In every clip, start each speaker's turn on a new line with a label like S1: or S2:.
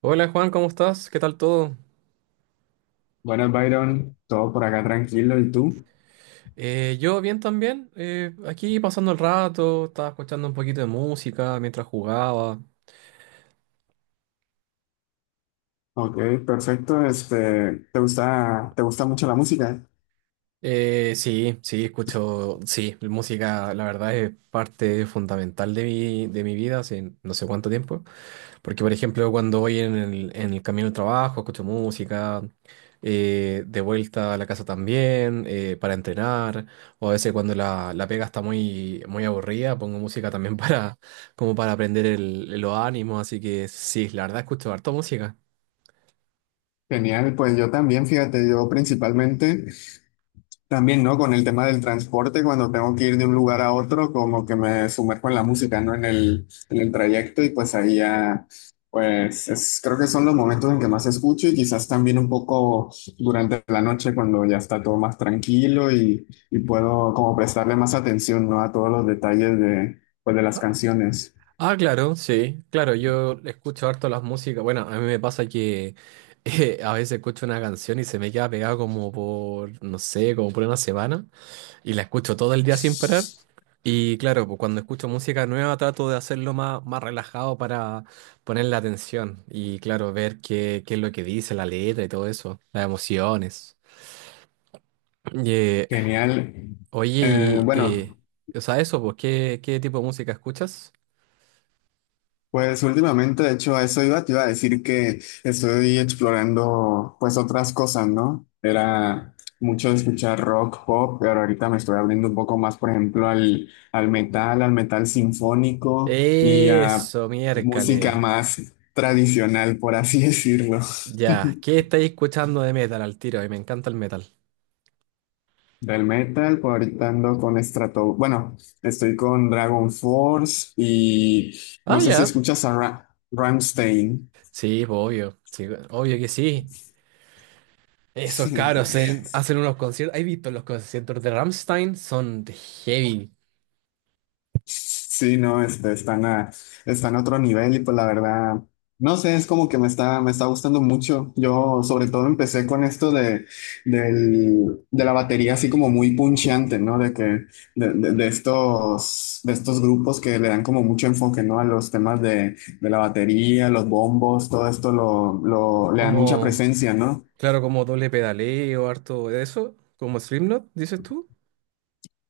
S1: Hola Juan, ¿cómo estás? ¿Qué tal todo?
S2: Buenas, Byron. Todo por acá tranquilo. ¿Y tú?
S1: Yo bien también, aquí pasando el rato, estaba escuchando un poquito de música mientras jugaba.
S2: Ok, perfecto. Te gusta mucho la música?
S1: Sí, sí, escucho, sí, la música, la verdad es parte fundamental de mi vida hace no sé cuánto tiempo, porque por ejemplo cuando voy en el camino al trabajo escucho música, de vuelta a la casa también, para entrenar, o a veces cuando la pega está muy aburrida pongo música también para, como para aprender el, los ánimos, así que sí, la verdad escucho harto música.
S2: Genial. Pues yo también, fíjate, yo principalmente también, ¿no? Con el tema del transporte, cuando tengo que ir de un lugar a otro, como que me sumerjo en la música, ¿no? En el trayecto y pues ahí ya, pues creo que son los momentos en que más escucho y quizás también un poco durante la noche cuando ya está todo más tranquilo y puedo como prestarle más atención, ¿no? A todos los detalles de, pues, de las canciones.
S1: Ah, claro, sí, claro, yo escucho harto las músicas. Bueno, a mí me pasa que a veces escucho una canción y se me queda pegada como por, no sé, como por una semana y la escucho todo el día sin parar. Y claro, pues cuando escucho música nueva trato de hacerlo más, más relajado para ponerle atención y claro, ver qué, qué es lo que dice la letra y todo eso, las emociones. Y, eh,
S2: Genial.
S1: oye, y, eh,
S2: Bueno.
S1: o sea, eso, pues, ¿qué, qué tipo de música escuchas?
S2: Pues últimamente, de hecho, a eso iba, te iba a decir que estoy explorando pues otras cosas, ¿no? Era mucho de escuchar rock, pop, pero ahorita me estoy abriendo un poco más, por ejemplo, al metal, al metal sinfónico y a
S1: Eso, miércoles.
S2: música más tradicional, por así decirlo.
S1: Ya, ¿qué estáis escuchando de metal al tiro? Y me encanta el metal.
S2: Del metal, pues ahorita ando con Strato, bueno, estoy con Dragon Force y
S1: Ah,
S2: no sé si
S1: ya.
S2: escuchas a Rammstein.
S1: Sí, pues, obvio. Sí, obvio que sí. Esos cabros hacen unos conciertos. ¿Has visto los conciertos de Rammstein? Son de heavy.
S2: Sí, no, este, están a otro nivel y pues la verdad, no sé, es como que me está gustando mucho. Yo sobre todo empecé con esto de, del, de la batería así como muy puncheante, ¿no? De estos, de estos grupos que le dan como mucho enfoque, ¿no? A los temas de la batería, los bombos, todo esto le dan mucha
S1: Como,
S2: presencia, ¿no?
S1: claro, como doble pedaleo, harto de eso. Como Slipknot, dices tú.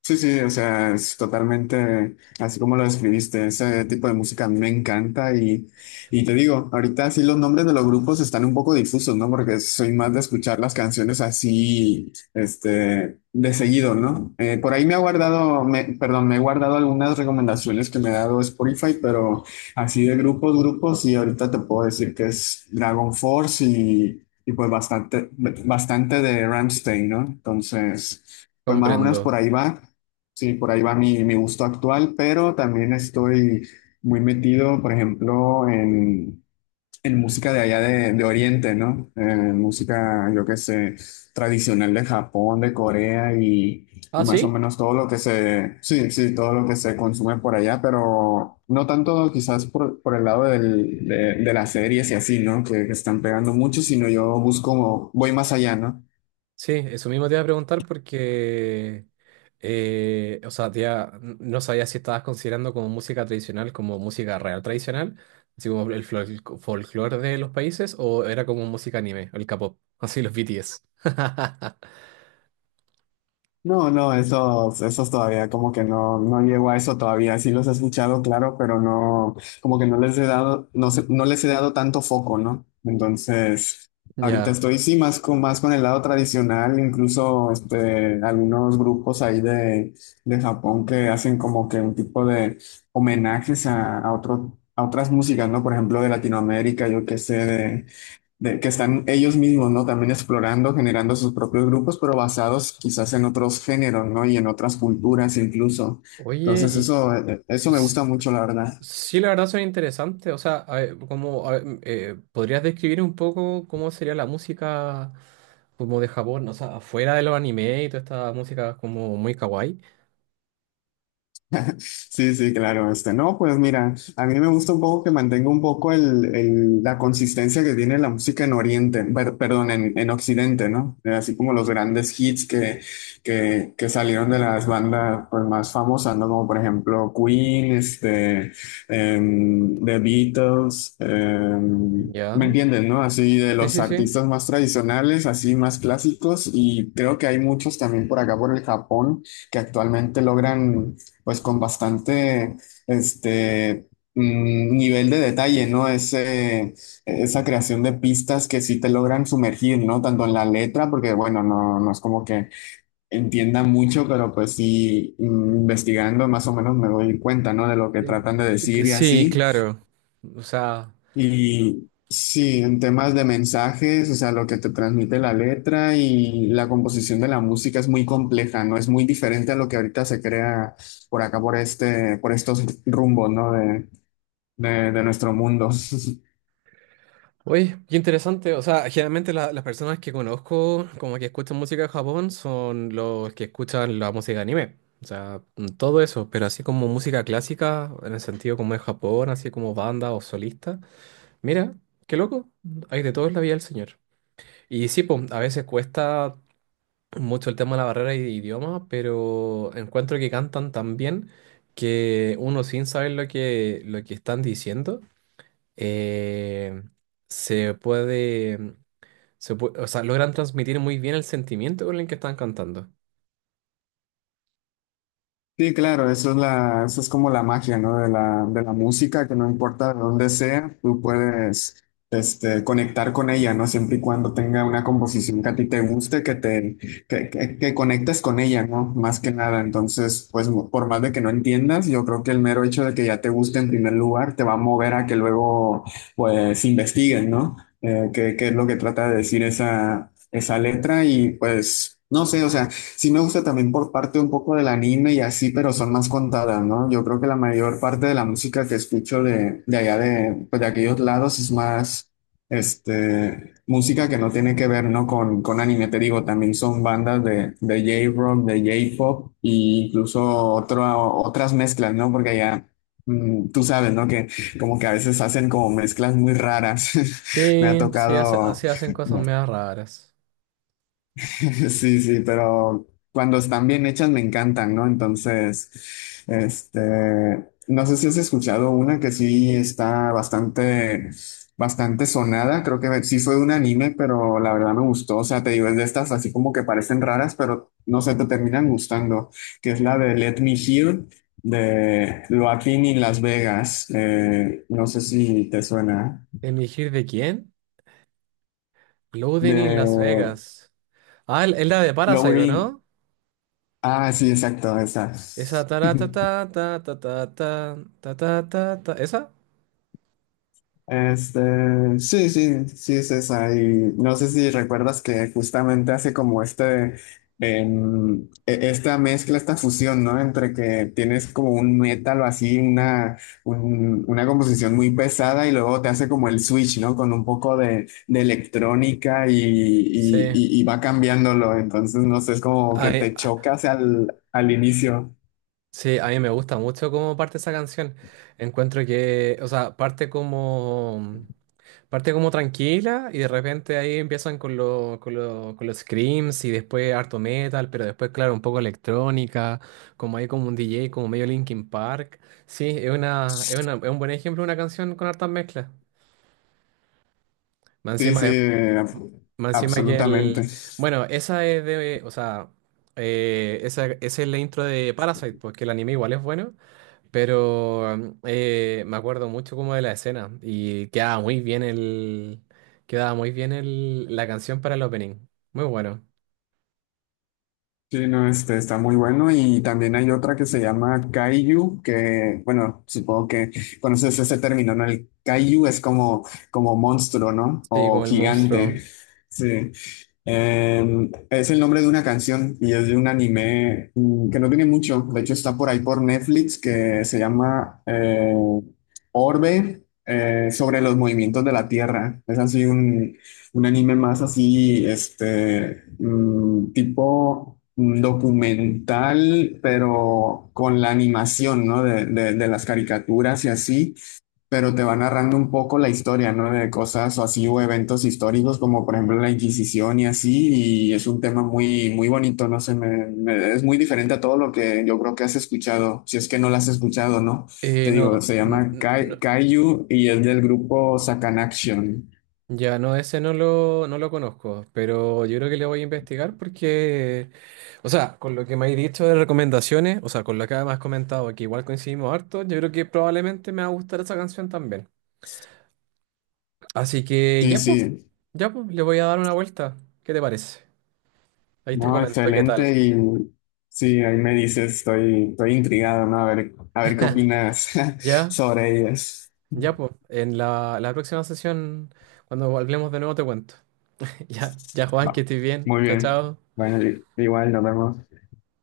S2: Sí, sí, o sea, es totalmente así como lo describiste. Ese tipo de música me encanta y te digo, ahorita sí los nombres de los grupos están un poco difusos, ¿no? Porque soy más de escuchar las canciones así, este, de seguido, ¿no? Por ahí me he guardado algunas recomendaciones que me ha dado Spotify, pero así de grupos, grupos, y ahorita te puedo decir que es Dragon Force y pues bastante, bastante de Rammstein, ¿no? Entonces... Pues más o menos por
S1: Comprendo.
S2: ahí va. Sí, por ahí va mi, mi gusto actual, pero también estoy muy metido, por ejemplo, en música de allá de Oriente, ¿no? En música, yo qué sé, tradicional de Japón, de Corea
S1: Ah,
S2: y más o
S1: sí.
S2: menos todo lo que se, sí, sí, todo lo que se consume por allá, pero no tanto quizás por el lado de las series y así, ¿no? Que están pegando mucho, sino yo busco, voy más allá, ¿no?
S1: Sí, eso mismo te iba a preguntar porque, o sea, no sabía si estabas considerando como música tradicional, como música real tradicional, así como el folclore de los países, o era como música anime, el K-pop, así los BTS.
S2: No, no, esos, esos todavía como que no, no llego a eso todavía. Sí los he escuchado, claro, pero no, como que no les he dado, no les he dado tanto foco, ¿no? Entonces, ahorita
S1: Ya.
S2: estoy sí más con el lado tradicional, incluso este, algunos grupos ahí de Japón que hacen como que un tipo de homenajes a otro, a otras músicas, ¿no? Por ejemplo, de Latinoamérica, yo qué sé, que están ellos mismos, ¿no? También explorando, generando sus propios grupos, pero basados quizás en otros géneros, ¿no? Y en otras culturas incluso.
S1: Oye,
S2: Entonces, eso,
S1: y
S2: eso me
S1: s-
S2: gusta mucho, la verdad.
S1: sí, la verdad son interesantes. O sea, a ver, como, a ver, ¿podrías describir un poco cómo sería la música como de Japón? O sea, afuera de los anime y toda esta música como muy kawaii.
S2: Sí, sí, claro, este, no, pues mira, a mí me gusta un poco que mantenga un poco el, la consistencia que tiene la música en Oriente, perdón, en Occidente, ¿no? Así como los grandes hits que, que salieron de las bandas pues, más famosas, ¿no? Como por ejemplo Queen, este, The Beatles,
S1: Ya.
S2: ¿me entienden, no? Así de
S1: Sí,
S2: los
S1: sí, sí.
S2: artistas más tradicionales, así más clásicos, y creo que hay muchos también por acá, por el Japón, que actualmente logran pues con bastante este nivel de detalle, ¿no? Ese, esa creación de pistas que sí te logran sumergir, ¿no? Tanto en la letra, porque bueno, no, no es como que entienda mucho, pero pues sí, investigando más o menos me doy cuenta, ¿no? De lo que
S1: Eh,
S2: tratan de
S1: que
S2: decir y
S1: sí,
S2: así.
S1: claro. O sea,
S2: Y sí, en temas de mensajes, o sea, lo que te transmite la letra y la composición de la música es muy compleja, ¿no? Es muy diferente a lo que ahorita se crea por acá, por este, por estos rumbos, ¿no? De nuestro mundo.
S1: oye, qué interesante. O sea, generalmente las personas que conozco como que escuchan música de Japón son los que escuchan la música anime. O sea, mm, todo eso, pero así como música clásica, en el sentido como de Japón, así como banda o solista. Mira, qué loco. Hay de todo en la vida del señor. Y sí, pues, a veces cuesta mucho el tema de la barrera de idioma, pero encuentro que cantan tan bien que uno sin saber lo que están diciendo, eh, se puede, o sea, logran transmitir muy bien el sentimiento con el que están cantando.
S2: Sí, claro, eso es la, eso es como la magia, ¿no? De la música, que no importa de dónde sea, tú puedes, este, conectar con ella, ¿no? Siempre y cuando tenga una composición que a ti te guste, que, que conectes con ella, ¿no? Más que nada. Entonces, pues, por más de que no entiendas, yo creo que el mero hecho de que ya te guste en primer lugar te va a mover a que luego, pues, investiguen, ¿no? Qué, qué es lo que trata de decir esa, esa letra y, pues, no sé, o sea. Sí me gusta también por parte un poco del anime y así, pero son más contadas, ¿no? Yo creo que la mayor parte de la música que escucho de allá de, pues, de aquellos lados es más, este, música que no tiene que ver, ¿no? Con anime, te digo, también son bandas de J-Rock, de J-Pop e incluso otro, otras mezclas, ¿no? Porque allá, tú sabes, ¿no? Que como que a veces hacen como mezclas muy raras. Me ha
S1: Sí, sí,
S2: tocado...
S1: sí hacen cosas medio raras.
S2: Sí, sí, pero cuando están bien hechas me encantan, ¿no? Entonces, este, no sé si has escuchado una que sí está bastante, bastante sonada, creo que sí fue de un anime, pero la verdad me gustó, o sea, te digo, es de estas así como que parecen raras, pero no sé, te terminan gustando, que es la de Let Me Hear de Joaquín y Las Vegas, no sé si te suena,
S1: ¿Elegir de quién? Loading in Las
S2: de
S1: Vegas. Ah, es la de Parasite, ¿o
S2: Lowry,
S1: ¿no?
S2: ah, sí, exacto, esa.
S1: Esa ta ta ta ta ta ta ta ta ta ta ¿Esa?
S2: Este, sí, sí, sí, César. Y no sé si recuerdas que justamente hace como este, esta mezcla, esta fusión, ¿no? Entre que tienes como un metal o así, una, una composición muy pesada y luego te hace como el switch, ¿no? Con un poco de electrónica y,
S1: Sí.
S2: y va cambiándolo. Entonces, no sé, es como
S1: A,
S2: que
S1: mí,
S2: te chocas al, al inicio.
S1: Sí, a mí me gusta mucho cómo parte esa canción. Encuentro que, o sea, parte como tranquila y de repente ahí empiezan con, con, con los screams y después harto metal, pero después, claro, un poco electrónica, como hay como un DJ, como medio Linkin Park. Sí, es un buen ejemplo de una canción con hartas mezclas. Más
S2: Sí,
S1: encima
S2: sí,
S1: es más encima que
S2: absolutamente.
S1: el. Bueno, esa es de. O sea, esa, esa es la intro de Parasite, porque el anime igual es bueno. Pero mm, me acuerdo mucho como de la escena y quedaba muy bien el, quedaba muy bien la canción para el opening. Muy bueno.
S2: Sí, no, este está muy bueno y también hay otra que se llama Kaiju, que bueno, supongo que conoces ese término, ¿no? El Kaiju es como, como monstruo, ¿no?
S1: Sí,
S2: O
S1: como el monstruo.
S2: gigante. Sí. Es el nombre de una canción y es de un anime que no tiene mucho, de hecho está por ahí por Netflix que se llama Orbe, sobre los movimientos de la Tierra. Es así un anime más así, este, tipo documental, pero con la animación, ¿no? De, de las caricaturas y así, pero te va narrando un poco la historia, ¿no? De cosas o así, o eventos históricos, como por ejemplo la Inquisición y así, y es un tema muy, muy bonito, no sé, es muy diferente a todo lo que yo creo que has escuchado, si es que no lo has escuchado, ¿no? Te digo, se llama
S1: No,
S2: Kaiju y es del grupo Sakanaction.
S1: ya no, ese no lo, no lo conozco, pero yo creo que le voy a investigar porque, o sea, con lo que me has dicho de recomendaciones, o sea, con lo que además has comentado, que igual coincidimos harto, yo creo que probablemente me va a gustar esa canción también. Así que
S2: Sí, sí.
S1: ya pues, le voy a dar una vuelta. ¿Qué te parece? Ahí te
S2: No,
S1: comento qué tal.
S2: excelente. Y sí, ahí me dices, estoy, estoy intrigado, ¿no? A ver qué opinas
S1: Ya,
S2: sobre ellas.
S1: ya pues, en la próxima sesión, cuando hablemos de nuevo, te cuento. Ya, ya Juan, que
S2: Va,
S1: estés bien.
S2: muy
S1: Chao,
S2: bien.
S1: chao.
S2: Bueno, igual nos vemos.